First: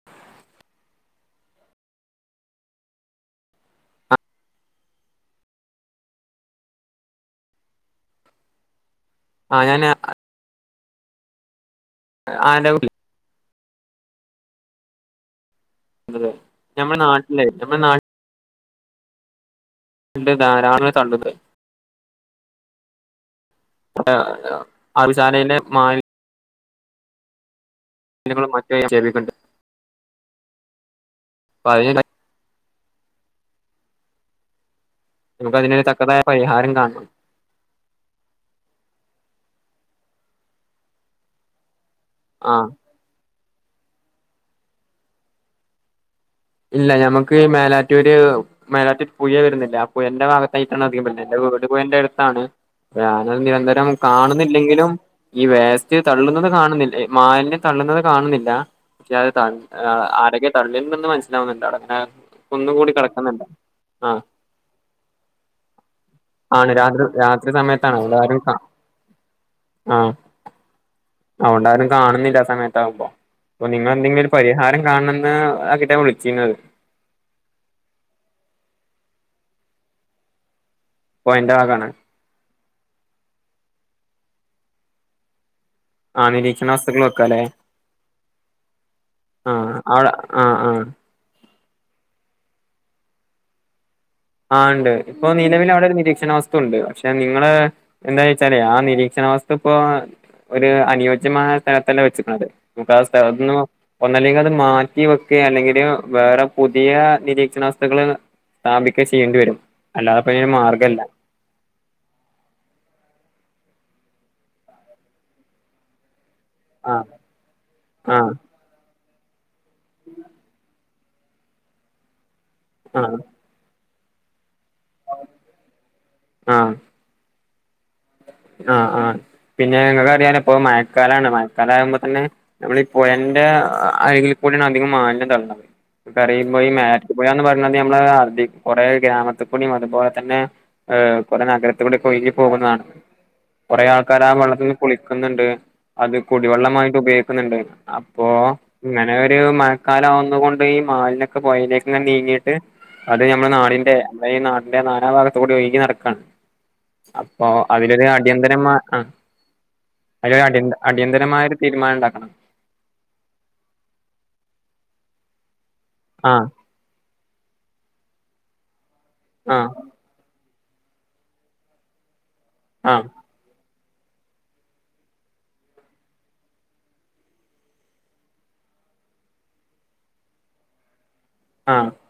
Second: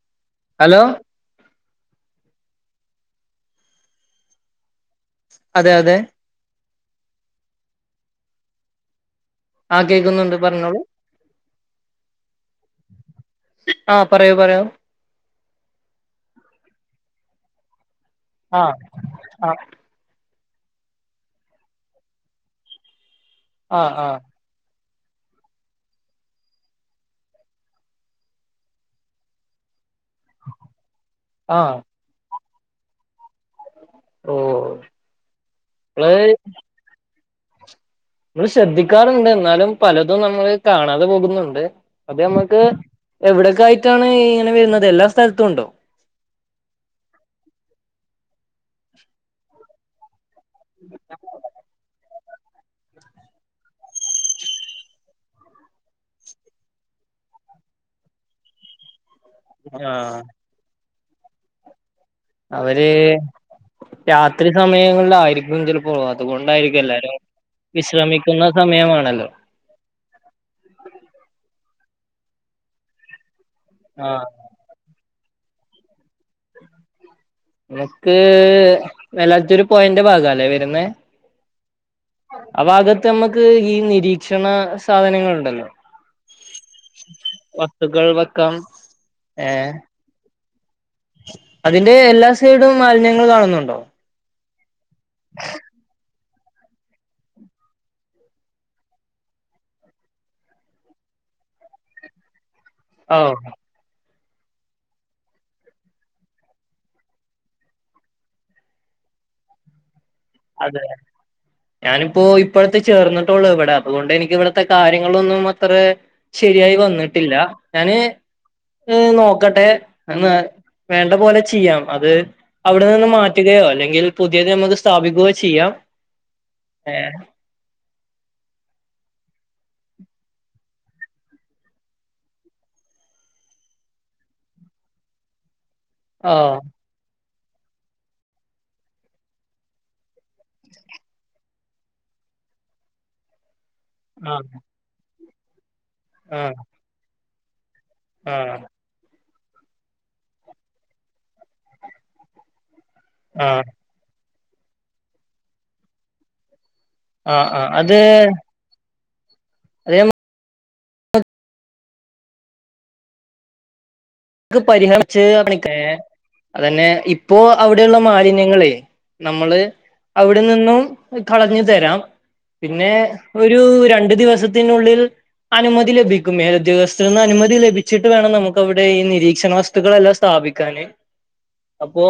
[inaudible] Hello ആഹ് അതെ അതെ ആഹ് കേൾക്കുന്നുണ്ട് പറഞ്ഞോളൂ ആരാ വിളി ആഹ് പറയൂ പറയോ അതെ ഞമ്മുടെ നാട്ടിലെ നമ്മുടെ നാട്ട ആഹ് ആഹ് ഇണ്ട് ധാരാളം [unintelligible] ആ ആ വടെ അറവ്ശാലെന്റെ മാലി ഞങ്ങളും മറ്റ് നിക്ഷേപിക്കുന്നുണ്ട് ആ അപ്പം അതിനെ പറ്റി ഓ നമുക്ക് അതിനൊരു നമ്മള് തക്കതായ പരിഹാരം കാണണം നമ്മള് ശ്രദ്ധിക്കാറുണ്ട് എന്നാലും പലതും നമ്മള് കാണാതെ പോകുന്നുണ്ട് അത് നമ്മുക്ക് ആഹ് എവിടെയൊക്കെ ആയിട്ടാണ് ഇങ്ങനെ വരുന്നത് എല്ലാ സ്ഥലത്തും ഉണ്ടോ ഇല്ല ഞമ്മക്ക്ഈ മേലാറ്റൂര് മേലാറ്റുര് പുഴ വരുന്നില്ലേ ആ പുഴന്റെ ഭാഗത്തായിട്ടാണ് അധികം വരുന്നദ് എന്റെ വീ ട് പുഴന്റെ അടുത്താണ് ഞാനത് നിരന്തരം കാണുന്നില്ലെങ്കിലും ഈ വേസ്റ്റ് തള്ളുന്നത് കാണുന്നില്ല മാലിന്യം തള്ളുന്നത് കാണുന്നില്ല പക്ഷ അത് ത ആ ആരോക്കെ തള്ളിണ്ടെന്ന് മനസ്സിലാവുന്നുണ്ടോ അവിടെ ങ്ങനെ കുന്നും കൂടി അവര് കിടക്കുന്നുണ്ട് ആഹ് രാത്രി സമയങ്ങളിലായിരിക്കും ചിലപ്പോ ആണ് അതുകൊണ്ടായിരിക്കും രാത്രി എല്ലാരും രാത്രി സമയത്താണ് അതുകൊണ്ടാരും വിശ്രമിക്കുന്ന കാ സമയമാണല്ലോ ആഹ് അഹ്കൊണ്ടാരും കാണുന്നില്ല ആ സമയത്ത് ആകുമ്പോ അപ്പം ആ നിങ്ങെളെന്തെങ്കിലും ഒരു പരിഹാരം കാണന്ന് ആ കിട്ടാൻ വിളിച്ചിരുന്നത് എനക്ക് മേലാറ്റൂരു പോഴൻ്റെ ഭാഗം ല്ലേ വരുന്നത് പോഴന്റ് ഭാഗാണ് ആ ഭാഗത്ത് നമ്മുക്ക് ഈ നിരീക്ഷണ സാധനങ്ങൾ ഉണ്ടല്ലോ ആഹ് നിരീക്ഷണ വസ്തുക്കൾ വെക്കെല്ലേ വെക്കാം ഏ ആഹ് അവിടെ ആഹ് ആഹ് അതിന്റെ എല്ലാ സൈഡും മാലിന്യങ്ങൾ കാണുന്നുണ്ടോ ആഹ് ഇണ്ട് ഇപ്പൊ നിലവിൽ അവിടെ ഒരു നിരീക്ഷണ വസ് ത്തുണ്ട് പക്ഷെ നിങ്ങള് എന്താ വച്ചാലേ ആ നിരീക്ഷണാവസ്ത്തു ഇപ്പോ ഒരു അനുയോജ്യമായ സ്ഥലത്തല്ല വെച്ചക്കന്നത് നമുക്ക് ആ ഓ സ്ഥലത്ത ന്നന്ന് ഒന്നല്ലെങ്കിൽ അത് മാറ്റി വെക്കെ അല്ലെങ്കിൽ വേറെ പുതിയ നിരീക്ഷണ വസ്തുക്കള് സ്ഥാപിക്ക ക്കെ ചെയ്യേണ്ടി വരും അല്ലാതെ ഇപ്പം ഒരു അതെ മാർഗമില്ല. [inaudible] ഞാനിപ്പോ ഇപ്പഴത്തെ ചേർന്നിട്ടുള്ളു ഇവിടെ അതുകൊണ്ട് എനിക്ക് ഇവിടത്തെ കാര്യങ്ങളൊന്നും അത്ര ശരിയായി ആഹ് വന്നിട്ടില്ല ഞാന് ആഹ് ഏഹ് നോക്കട്ടെ എന്ന വേണ്ട പോലെ ചെയ്യാം അത് അവിടെ നിന്ന് ആഹ് മാറ്റുകയോ അല്ലെങ്കിൽ പുതിയ നമ്മുക്ക് യോ ചെയ്യാം ആഹ് ഏഹ് ആഹ് ആഹ് പിന്നെ നിങ്ങക്ക് അറിയാലോ ഇപ്പൊ മഴക്കാലാണ് മഴക്കാല ആവുമ്പോ തന്നെ നമ്മൾ ഈ പുഴന്റെ അരികിൽ കൂടിയാണ് അധികം മാലിന്യ തളളുന്നത് ഴ ഓ ന്ന് പറയുന്നത് നമ്മളെ അഹ് കുറെ ഗ്രാമത്തി കൂടിഅതുപോലെ തന്നെ ഏഹ് കുറെ നഗരത്തില കൂടെ ഒക്കെ ഒഴുകി പോകുന്നതാണ്. കുറെേ ആൾക്കാര് ആഹ് വെള്ളത്തിനിന്ന് കുളിക്കുന്നുണ്ട് അത് ആഹ് കുടിവെള്ളമായിട്ട് ഉപയോഗിക്കുന്നുണ്ട്. ആഹ് ഇങ്ങനെ ഒരു മഴക്കാലം ആവുന്ന കൊണ്ട് ഈ മാലിനൊക്കെ പുഴയിലേക്ക്അങ്ങനെ നീങ്ങിട്ട് അത് ആഹ് നമ്മുടെ ആഹ് നാടിന്റെ അത് ഈ നാടിന്റെ നാനാ ഭാഗത്തുകൂടി ഒഴുകി നടക്കയാണ്. അപ്പൊ ആഹ് അത് അതിലൊരു അടിയന്തരമാ ആ അത് ഞമ്മു അതിനൊരു അടിയന്തതരമായ ഒരു തീരുമാനം ഉണ്ടാക്കണം. [unintelligible] ആഹ് അത് തന്നെ ഇപ്പോ അവിടെയുള്ള മാലിന്യങ്ങള് നമ്മള് ആഹ് അവിടെ നിന്നും കളഞ്ഞു തരാം പിന്നെ ആഹ് ഒരു രണ്ടു ദിവസത്തിനുള്ളിൽ അനുമതി ലഭിക്കും മേല ഉദ്യോഗസ്ഥരിൽ നിന്ന് അനുമതി ലഭിച്ചിട്ട് വേണം നമ്മുക്ക് അവിടെ ഈ നി നിരീക്ഷണ വസ്തുക്കളെല്ലാം സ്ഥാപിക്കാന് ആഹ് അപ്പോ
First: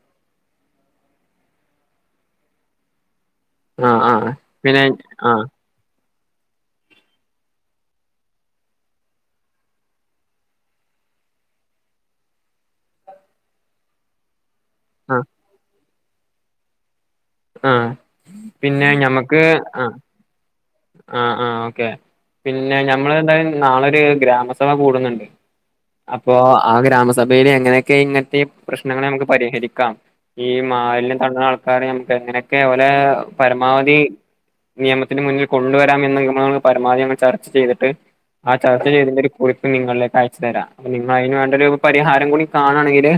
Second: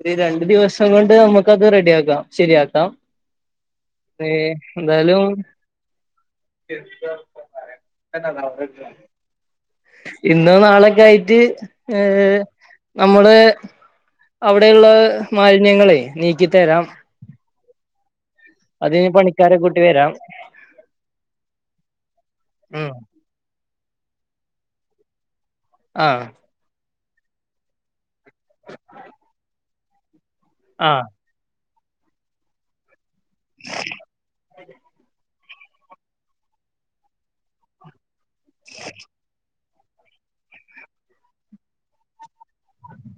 ഒരു രണ്ടു ദിവസം കൊണ്ട് നമ്മുക്കത് റെഡിയ ആക്കാം ശരിയാക്കാം. ആഹ് ആഹ് ഏഹ് പിന്നെ എന്താലും ആഹ് [unintelligible] ഇന്നോ നാളൊക്കെ ആയിട്ട് ഏഹ് നമ്മള് അവിടെയുള്ള ആഹ് മാലിന്യങ്ങളെ നീക്കി തരാം. ആഹ് പിന്നെ അതിന് ഞമ്മക്ക് പണിക്കാരെ കൂട്ടി ആഹ് വരാം ആഹ് ആഹ് ഓക്കെ പിന്നെ ഉം ഞമ്മൾ എന്തായും നാളെ ഒരു ഗ്രാമസഭ കൂടുന്നുണ്ട്. ആ അപ്പൊ ആഹ് ഗ്രാമസഭയില് എങ്ങനെയൊക്കെ ഇങ്ങനത്തെ പ്രശ്നങ്ങളെ നമ്മുക്ക് പരിഹരിക്കാം ഈ ആ മാലിന്യം തള്ളുന്ന ആൾക്കാരെ നമ്മുക്ക് എങ്ങനെയൊക്കെ ഓരെ പരമാവധി നിയമത്തിന് മുന്നിൽ കൊണ്ടുവരാമെന്ന് നിഗമനത്തിൽ പരമാവധി ചർച്ച ചെയ്തിട്ട് ആഹ് ചർച്ച ചെയ്തിന്റെ കുറി പ്പ് നിങ്ങളിലേക്ക് അയച്ചു തരാം അപ്പ നിങ്ങൾ അതിന് വേണ്ട ഒരു പരിഹാരം കൂടി കാണെങ്കില്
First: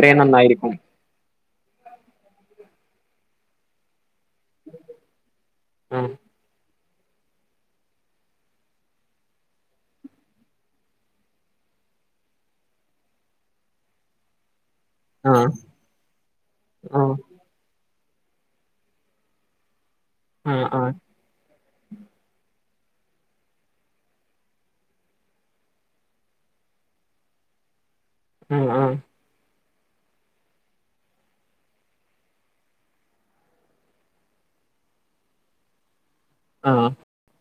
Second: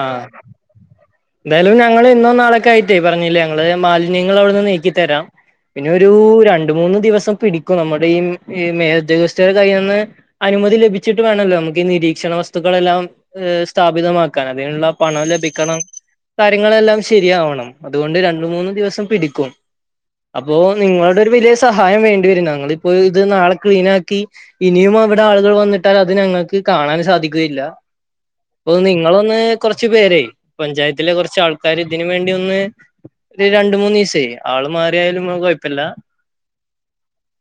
ആ എന്തായാലും ഞങ്ങൾ ഇന്നോ നാളൊക്കെ ആയിട്ടേ പറഞ്ഞില്ലേ ഞങ്ങള് മാലി ന്യങ്ങള് അവിടുന്ന് നീക്കി തരാം പിന്നെ ഒരു ആഹ് രണ്ടു മൂന്ന് ദിവസം പി ടിക്കും നമ്മുടെ ഈ മേല് ഉദ്യോഗസ്ഥരുടെ കയ്യിൽ നിന്ന് അനുമതി ലഭിച്ചിട്ട് വേണമല്ലോ നമ്മുക്ക് ഈ നിരീക്ഷണ വസ്തുക്കളെല്ലാം സ്ഥാപിതമാക്ക അതിനുള്ള പണം ആഹ് ലഭിക്കണം കാര്യങ്ങളെല്ലാം ആഹ് ശരിയാവണം. അതുകൊണ്ട് രണ്ടുമൂന്ന് ദിവസം പിടിക്കും അപ്പോ ആഹ് ആഹ് നിങ്ങളുടെ വലിയ സഹായം വേണ്ടിവരും ഞങ്ങൾ ഇപ്പോ ഇത് നാളെ ക്ലീനാക്കി ഇനിയും അവിടെ ആളുകൾ വന്നിട്ടാൽ അത് ഞങ്ങൾക്ക് കാണൻ സാധിക്കുകയില്ല ആഹ് അപ്പൊ ആഹ് നിങ്ങ നങ്ങളൊന്ന് കൊറച്ച് പേര് പഞ്ചായത്തിലെ കുറച്ച്ആൾക്കാര് ഇതിന് വേണ്ടി ഒന്ന് ഒരു രണ്ടുമൂന്ന് ദിവസെ ആള് മാറിയാലും കുഴപ്പമില്ല- ആഹ്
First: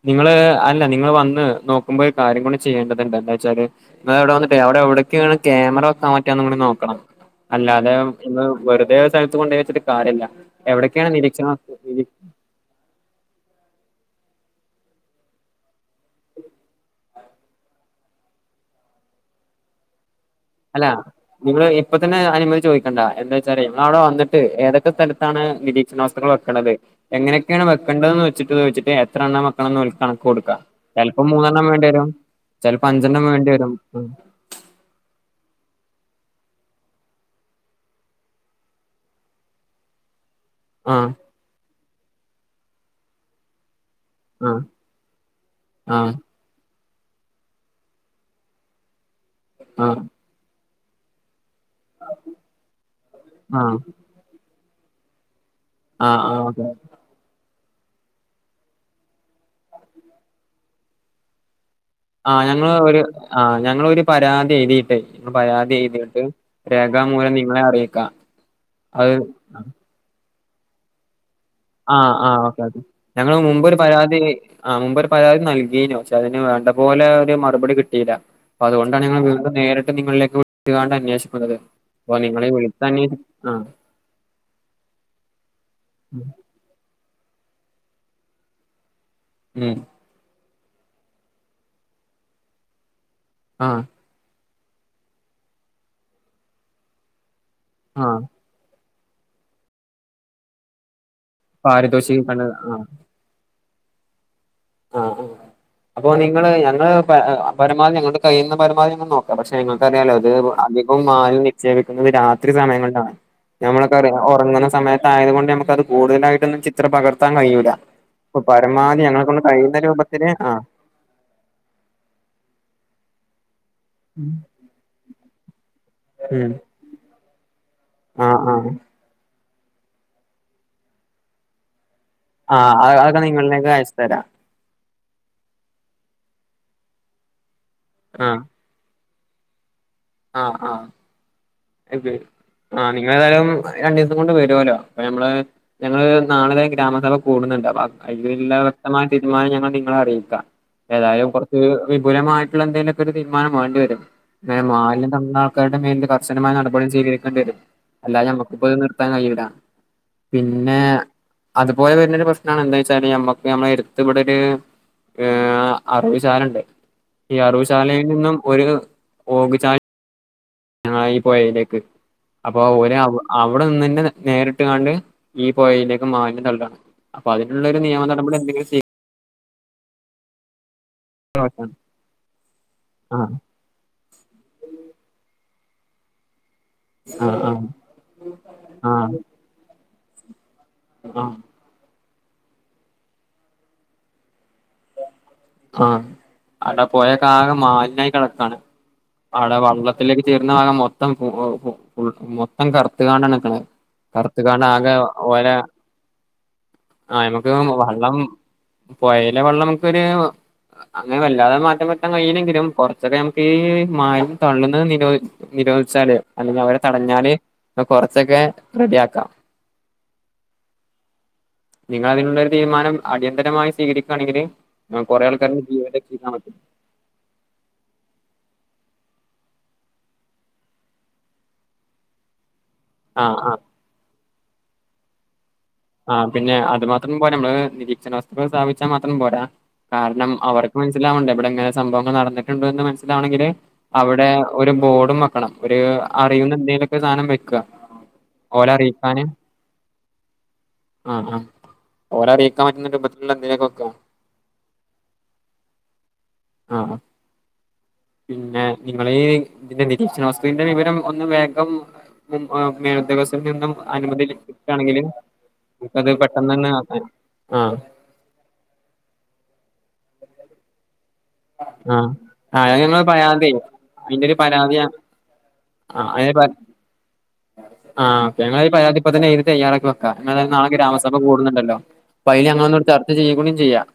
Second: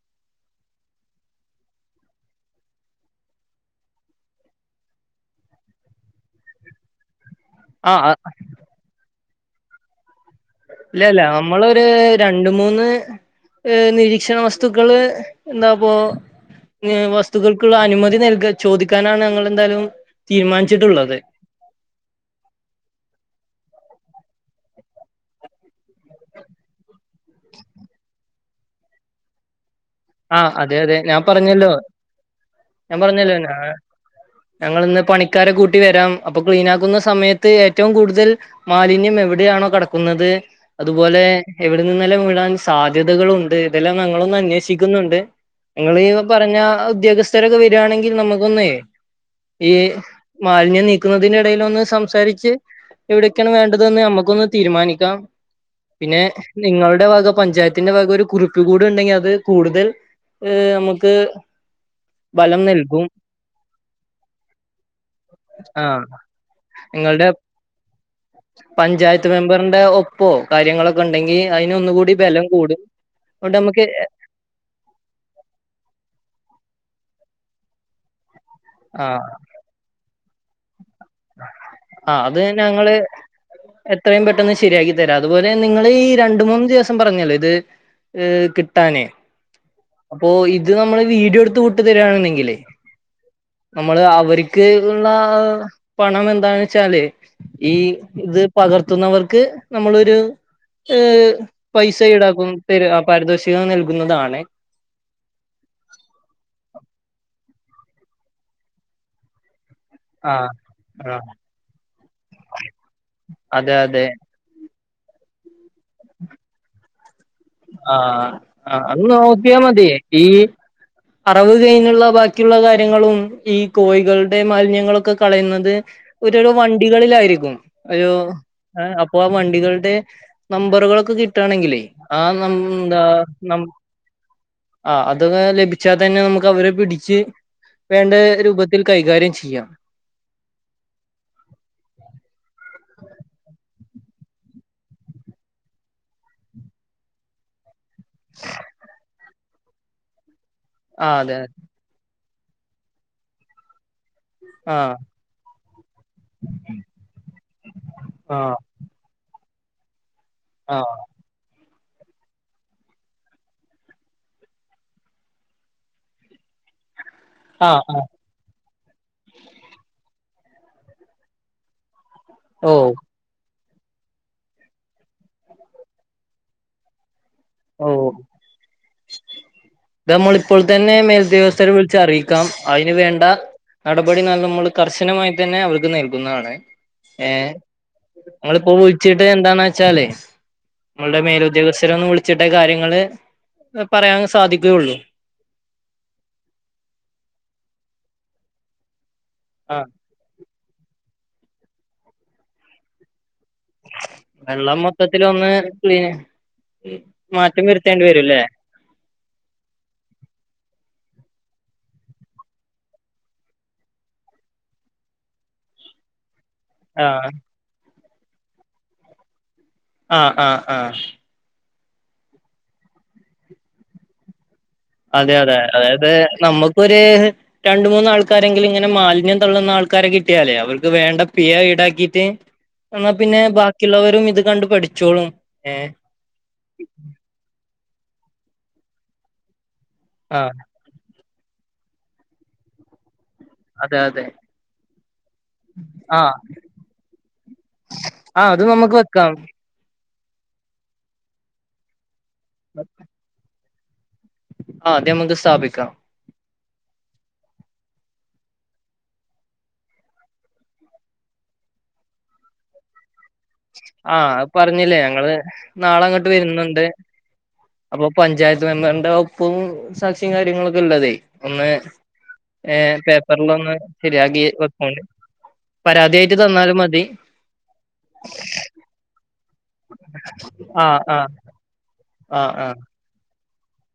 നിങ്ങള് അല്ല നിങ്ങള് വന്ന് നോക്കുമ്പോ ഒരു കാര്യം കൂടെ ചെയ്യേണ്ടതുണ്ട് എന്താ വച്ചാല് നിങ്ങവിടെ വന്നിട്ട് അവിടെ എവിടേക്കാണ് ക്യാമറ വെക്കാൻ പറ്റുക എന്ന് കൂടിനോക്കണം. അല്ല ആ അതെ ആ, ഉം ഇന്ന് വെറുതെ ഒരു സ്ഥലത്ത് കൊണ്ടോയ് വെച്ചിട്ട് കാര്യല്ല എവിടൊക്കെയാണ് ഇല്ലല നമ്മളൊര് നിരീക്ഷണം രൺ ണ്ട് മൂന്ന് ഏഹ് നിരീക്ഷണ വസ്തുക്കള് എന്താപ്പോ ഏഹ് വസ്തുക്കൾക്കുള്ള അനുമതി നൽക ചോദിക്കാനാണ് ഞങ്ങളെന്തായാലും അല്ല തീരുമാനിച്ചിട്ടുള്ളത് നിങ്ങള് ഇപ്പ തന്നെ അനുമതി ചോദിക്കണ്ട എന്തെ വെച്ചാലേ നിങ്ങളവിടെ വന്നിട്ട് ഏതൊക്കെ സ്ഥലത്താണ് നിരീ സ്നോസ്റ്ററ് വെക്ക്ണത് എങ്ങനെക്കേണ് വെക്കണ്ടത് ന്നോയ്ച്ച്ട്ട് യ്ച്ചിട്ട് എത്ര എണ്ണം വെക്കണം നോൽക്കണം ആ കൊട്ക്കാ അതെ അതെ ഞാൻ ചെൽപ്പൊ മൂന്നെണ്ണം പറഞ്ഞല്ലോ വേണ്ട്യാരും ചെൽപ്പൊ അഞ്ചെണ്ണം വേണ്ട്യാരും ഞങ്ങള് ഇന്ന് പണിക്കാരെ കൂട്ടി വരാം അപ്പൊ ക്ലീൻ ആക്കുന്ന സമയത്ത് ഏറ്റവും കൂടുതൽ മാലിന്യം എവിടെയാണൊ കടക്കുന്നത് ആഹ് അതുപോലെ എവിടെ നിന്നെല്ലാം വിടാൻ സാധ്യതകളുണ്ട് ഇതെല്ലാം ഞങ്ങളൊന്ന് ആഹ് അന്വേഷ് ഷിക്കുന്ന്ണ്ട് നിങ്ങളീ ആഹ് പറഞ്ഞ ആഹ് ഉദ്യോഗസ്ഥരൊക്ക വരാണെങ്കിൽ നമ്മുക്കൊന്നെ ഈ ആഹ് മാലിന്യം നീക്ക്ന്നതിന്റെ എടയിലൊന്ന് സംസാരിച്ച് എവിടെക്കേണ് ആഹ് വേണ്ടതൊന്ന് ഞമ്മക്കൊന്ന് തീര്മാനിക്കാം പിന്നെ ആഹ് ആഹ് ഓക്കെ നിങ്ങളുടെ വക പഞ്ചായത്തിന്റെ വക ഒരു കുറിപ്പ് കൂടുണ്ടെങ്കി അത് കൂടുതൽ ഏഹ് നമുക്ക് ആഹ് ബലം ഞങ്ങള് ഒരു നൽകും ആഹ് ഞങ്ങളൊരു പരാതി എയ്തീട്ടെ പരാതി ആഹ് എയ്തീട്ട് നിങ്ങളുടെ രേഖാമൂലം നിങ്ങളെ അറിയിക്കാം പഞ്ചായത്ത് ഭ അത് പ്പൊ കാര്യങ്ങളൊക്ക ഇണ്ടെങ്കി അയ്ന് ഒന്നുകൂടി ആഹ് ആഹ് ബലം ഓക്കെ ഓക്കെ കൂടും ഞങ്ങള് അവോണ്ട് മുമ്പൊരു നമ്മക്ക് ഏഹ് പരാതി ആഹ് മുമ്പൊരു പരാതി നൽകീനു പക്ഷെ അതിന് വേണ്ട പോലെ ഒര് മറുപടി കിട്ടീല്ല അതുകൊണ്ടാണ് ഞങ്ങൾ ആഹ് വീണ്ടും നേരിട്ട് നിങ്ങളിലേക്ക് [unintelligible] കാണ്ട് അന്വേഷിച് അതെ അപ്പൊ ആഹ് അത് നിങ്ങളെ ഞങ്ങള് വിളിക്കാന്നീ ആഹ് എത്രയും പെട്ടെന്ന് ശരിയാകി തരാം അതുപോലെ നിങ്ങളീ രണ്ട് മൂന്ന് ദിവസ് സം പറഞ്ഞല്ലൊ ഇത് ഏഹ് കിട്ടാന് ഉം അപ്പോ ഇത് നമ്മള് വീടിയോ ഇട്ത്ത് വിട്ടു തരാണെങ്കിലെ ആഹ് നമ്മള് അവര്ക് ക്ക് കുന്നാ പണം എന്താണ്ന്ന് വെച്ചാല് ഈ ആഹ് ഇത് പകർത്തുന്നവർക്ക് നമ്മളൊര് ഏഹ് പൈസ പാരിതോഷികം ഈടാക്കും കണ്ടത് ആഹ് തരും ആ പരിതോഷ് പിഴ നൽകുന്നതാണ് ആഹ് ആഹ് അപ്പോ നിങ്ങള് ഞങ്ങള് പര ങ്ങ് ആഹ് പരമാവധി ഞങ്ങളൊണ്ട് കഴിയുന്ന പരമാവധി ഞങ്ങൾ നോക്ക്‌ പക്ഷെ നിങ്ങൾക്കറിയാല്ലോ ഇത് ആഹ് അധികവും ആഹ് മാലിന്യം നിക്ഷേപിക്കുന്നത് രാത്രി സമയങ്ങളിലാണ് അതെ അതെ ഞമ്മളൊക്കറിയാ ഒറങ്ങുന്ന സമയത്തായതുകൊണ്ട് നമുക്ക് അത് കൂടുതലായിട്ടൊന്നും ചിത്രം പകർത്താൻ കഴിയൂല്ല ആഹ് ആഹ് അന്ന് നോക്ക്യാ മതി ഈ രൂപത്തില് ആ അറവ് കഴിഞ്ഞുള്ള ബാക്കിയുള്ള കാര്യങ്ങളും ഈ കോയികൾടെ മാലിന്യങ്ങളൊക്ക കളയുന്നത് ഉം ഓരൊരൊ വണ്ടികളിലായിരിക്കും ഒരു ആ ആ ഏഹ് അപ് അപ്പൊ ആഹ് വണ്ടികൾടെ നമ്പറുകളൊക്ക കിട്ടാണെങ്കിലെ ആഹ് അത് അതൊക നിങ്ങൾലേക്ക് അയച്ച് തരാം ആഹ് അതൊന്ന് ലഭിച്ചാതന്നെ നമുക്ക് അവരെ പിടിച്ച് വേണ്ടേ ആ രൂപ ത്തിൽ കൈകാര്യം ചിയ്യാം ആഹ് ആഹ് എവ്യെഡ് ആഹ് നിങ്ങളെതായാലും രണ്ടീസം കൊണ്ട് വരോലൊ അപ്പൊ നമ്മള് ഞങ്ങള് നാളെ ദേ ഗ്രാമസഭ കൂട്ന്ന്ണ്ട് അപ അയ്ല്ള്ള വ്യക്തമായ തീരുമാനം ഞങ്ങൾ നിങ്ങളെ അറി ആ അതെ വിപുലമായിട്ട്ള്ള എന്തേലൊക്ക ഒരു തീരുമാനം വേണ്ടിവരും നേമാ ആഹ് കണ്ടാൾക്കാരുടെ മേൽല് കർശനമായ നടപടി സ്വീകരിക്കണ്ടേരും അല്ലാതെ ആഹ് നമ്മക്കിപ്പൊ ഇത് നിർത്താൻ കയ്യൂല്ല പിന്നെ ആഹ് അത്പോലെ വര്ണൊരു പ്രശ്നാണ് എന്താ ച്ചാല് നമ്മക്ക് നമ്മളെ എര്ത്ത് ഇവടൊര് ഏഹ് അറവ്ശാലണ്ട് ഈ ആഹ് ആഹ് അറവ്ശാലയിൽ നിന്നും ഒര് ഓക്ചാല് ആഹ് ഈ പൊഴയിലേക്ക് അപ്പൊ ഓ ഒരവ് അവടെ നിന്ന്ന്നെ നേരിട്ട് കാണ്ട് ഈ പൊയീലേക്ക്‌ മാലിന്യം തള്ളാണ് അപ്പൊ അതിന്ള്ളൊരു നിയമ നടപടി എന്തെങ്കിലും സീ ദ മ്മളിപ്പോൾ തന്നെ മേൽദ്യോഗസ്ഥരെ ആവശ്യാണ് വിളിച്ച് അറിയിക്കാം അയ്ന് വേണ്ട. ആഹ് നടപടി ന്നർഞ്ഞ് മ്മൾ കർശനമായി തന്നെ അവർക്ക് നൽകുന്നതാണ്. ആഹ് ഏഹ് ഇങ്ങളിപ്പോ ആഹ് ആഹ് വിളിച്ചിട്ട് എന്താന്നേച്ചാല്. ഇങ്ങൾടെ ആഹ് മേലുദ്യോഗസ്ഥര ഒന്ന് വിളിച്ചിട്ടേ കാര്യങ്ങള് പറയാൻ സാധിക്കുകയുള്ളു. ആഹ് അവ്ടെ പൊയക്കാകെ മാലിന്യായി കെടക്കാണ് അവടെ ആഹ് വെള്ള ത്തിലേക്ക് ചേരുന്ന ഭാഗം മൊത്തം മൊത്തം കറുത്തുകാണ്ടാണ് നിക്കണത്. കറുത്ത്കാണ്ട് വെള്ളം ആകെ ഓല മൊത്തത്തിലൊന്ന് ക്ലീൻ ആഹ് നമുക്ക് മാറ്റം വരുത്തേണ്ടി വെള്ളം വരുംല്ലേ പൊയീലെ വെള്ളം നമുക്കൊര്. അങ്ങനെ വല്ലാതെ മാറ്റം വര്ത്താൻ കഴിയില്ലെങ്കിലും. കൊറച്ചൊക്കെ നമുക്ക് ഈ മാലി തള്ളുന്ന നിരോധി നിരോധിച്ചാല് അല്ലെങ്കിൽ അവരെ ആഹ് തടഞ്ഞാല് കൊറച്ചൊക്കെ റെഡിയാക്കാം. ആഹ് ആഹ് ആഹ് നിങ്ങൾ അതിനുള്ളരു തീരുമാനം. അടിയന്തരമായി സ്വീകരിക്കാണെങ്കില്. അതെ അതെ അതായത് നമ്മുക്കൊര്. രണ്ട് മൂന്നാൾക്കാരെങ്കിലും ഇങ്ങനെ മാലിന്യം തള്ളുന്ന ആൾക്കാരെ കിട്ടിയാലേ അവർക്ക് വേണ്ട പിയ ഈടാക്കിയിട്ട്. എന്നാൽ ആ പിന്നെ ആ ബാക്കിയുള്ളവരും ഇത് കണ്ട് പഠിച്ചോളും. ഏഹ് ആ പിന്നെ അത് മാത്രം പോരാ നമ്മള് നിരീക്ഷണ വസ്തുക്കൾ സ്ഥാപിച്ചാൽ മാത്രം പോരാ. കാരണം ആ അവർ മനസ്സിലാവണ്ടേ ഇവടെ ഇങ്ങനെ സംഭവങ്ങൾ നടന്നിട്ട്ണ്ട് എന്ന്. മനസ്സിലാവണെങ്കില് അതെ അതെ അവിടെ ഒരു ബോർഡും മ ണം ഒരു ആ അറിയുന്ന എന്തേലൊക്കെ സാനം വെക്ക ആ അത് ഓലെ നമുക്ക് അറിയിക്കാന്. വെക്കാം ആഹ് ആഹ് ഓര അറിയിക്കാൻ പറ്റ്ന്ന രൂപത്തില എന്തേലൊക്കെ വെക്ക. ആഹ് അദ് നമ്മക്ക് സ്ഥാപിക്കാം. ആഹ് ആഹ് പിന്നെ നിങ്ങള ഈ ഇതിന്റെ നിരീക്ഷണ വസ്തുന്റെ വിവരം ഒന്ന് വേഗം. ഉം മേലുദ്യോഗസ് ൽ നിന്നും ആ അനുമതി ലഭിക്കാണെങ്കിൽ പറഞ്ഞില്ലേ ഞങ്ങള് നാളെ നക്കത് അങ്ങോട്ട് പെട്ടെന്നന്നെ വരുന്നുണ്ട് ആക്ക. ആ അപ്പൊ പഞ്ചായത്ത് മെമ്പറിന്റെ ഒപ്പും സാക്ഷിം കാര്യങ്ങളൊക്കെ ഇല്ലതെ ഒന്ന് ആഹ് ആഹ് അത് ഏഹ് ഞങ്ങള് പരാതി പേപ്പർലൊന്ന് അതിന്റെ ഒരു ശരിയാക്കി പരാതി വെകൊണ്ടിം. ആഹ് അതിന്റെ പരാതിയായിട്ട് പ തന്നാലും മതി. ആഹ് ഞങ്ങളെ ഈ പരാതി. ഇപ്പ തന്നെ എയ്തി തയ്യാറാക്കി വെക്ക. ഇങ്ങള് നാളെ ആ ഗ്രാമസഭ ആ കൂടുന്നുണ്ടല്ലോ അപ്പ ആ അയ്ന് ഞങ്ങളൊന്ന് ആ ച ഇത് ചെയ്യും കുടി ചെയ്യാം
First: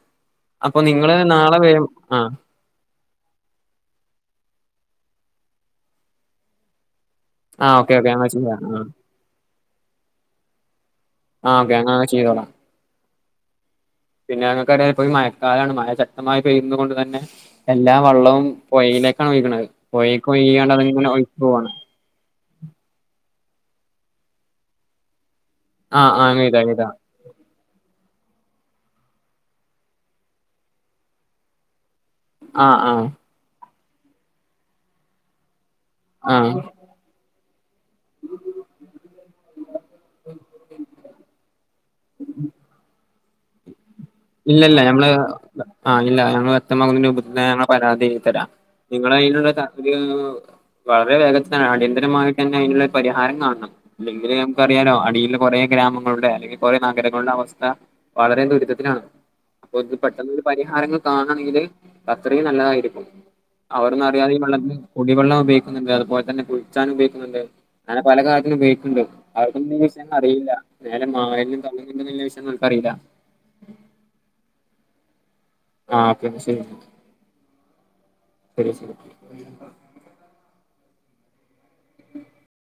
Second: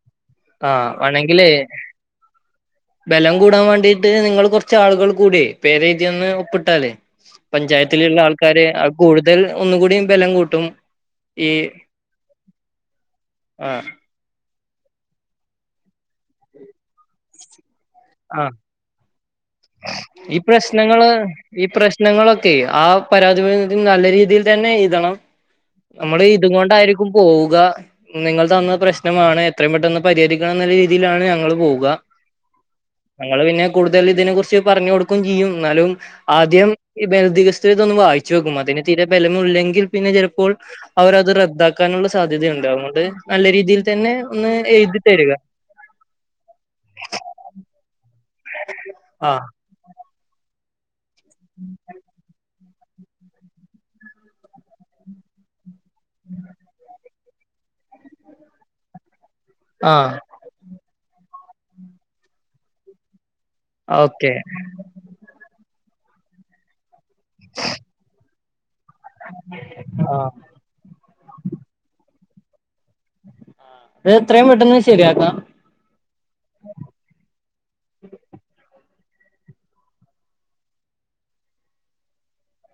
ആ അപ്പൊ നിങ്ങള് വേണെങ്കിലേ നാളെ വരും. ആ [inaudible] ബലം കൂടാൻ വേണ്ടീട്ട് നിങ്ങള് കൊർച്ച് ആളുകൾ കൂടിയ പേരെഴ്തിയന്ന് ഒപ്പിട്ടാലേ. ആഹ് ഓക്കെ ഓക്കെ പഞ്ചായത്തില്ള്ള അങ്ങനെ ചെയ്യാം ആൾക്കാര് ആഹ് അത് കൂടുതൽ ഒന്നുകൂടിം ബലം കൂട്ടും. ഈ ആ ഓക്കെ ഞങ്ങള് അങ്ങനെ ചെയ്തോളാം. ആഹ് പിന്നെ ങ്ങക്കറിയാ എപ്പഴും മഴക്കാലാണ് മഴ ശക്തമായി പെയ്യുന്ന കൊണ്ട് തന്നെ. എല്ലാ ആ വള്ളവും പൊഴയിലേക്കാണ് ഒഴ്ക്ണത് പൊഴേക്ക് ഒഴ്കിക്കാണ്ട് അത്ങ്ങനെ ഒഴിച്ച് പോവാണ്. നിങ്ങളൊക്കെ ആ പരാതി വഴി നല്ല രീതിയിൽ തന്നെ എഴ്തണം. ആഹ് നമ്മള് ആഹ് ഇത് വീതാ വീതാ കൊണ്ടായിരിക്കും. പോവുക നിങ്ങൾ തന്ന പ്രശ്നമാണ്. എത്രയും പെട്ടെന്ന് പരിഹരിക്കണം എന്നുള്ള രീതിയിലാണ് ഞങ്ങൾ പോവുക. ആഹ് ആഹ് ങ്ങള് പിന്നെ കൂടുതൽ ഇതിനെ കുർച്ച് പറഞ്ഞു കൊടുക്കും ചെയ്യും. ന്നാലും ആഹ് ആദ്യം [unintelligible] ച് തൊന്ന് വായിച്ച് നോക്കും അതിന് തീരെ ബലമില്ലെങ്കിൽ പിന്നെ ചെലപ്പോൾ. അവരത് റദ്ദാക്കാനുള്ള സാധ്യതയുണ്ട്. അത്കൊണ്ട് നല്ല രീതിയിൽ തന്നെ ഒന്ന് ഇല്ല ഇല്ല എഴുതി ഞമ്മള്. തരിക ആ ഇല്ല ഞങ്ങൾ വ്യക്തമാവുന്ന രൂപത്തിൽ ഞങ്ങളെ പരാതിയെയ്തി എഴുതി തരാം. നിങ്ങളെ ആഹ് കയ്യിലുള്ള [unintelligible] വളരെ വേഗത്തിലാണ് അടിയന്തരമായിട്ടന്നെ അയ്നുള്ള പരിഹാരം കാണണം. അല്ലെങ്കില് നമുക്കറിയാലോ അടിയിലെ കൊറേ ഗ്രാമങ്ങളുടെ അല്ലെങ്കിൽ കൊറേ നഗരങ്ങളുടെ അവസ്ഥ. വളരെ ദുരിതത്തിലാണ്. പൊ ആഹ് പെട്ടെന്നരു പരിഹാരങ്ങൾ കാണണെങ്കില് അത്രയും നല്ലതായിരിക്കും. ഓക്കെ അവരൊന്നറിയാതെ ഇവെള്ളത്തി കുടിവെള്ളം ഉപയോഗിക്കുന്നുണ്ട് അതുപോലെതന്നെ കുളിച്ചാൻ ഉപയോഗി ക്കുന്നുണ്ട് അങ്ങനെ പല കാരൃത്തിലും ഉപയോഗിക്കണ്ട് അവർക്കൊന്നും ഈ വിഷയങ്ങൾ ആഹ് അറിയില്ല നേരെ മായെങ്ങും തങ്ങുന്നുണ്ടെന്ന വിഷയം നമുക്കറിയില്ല ഇത് എത്രയും പെട്ടെന്ന് ശരിയാക്കണം [unintelligible] [inaudible]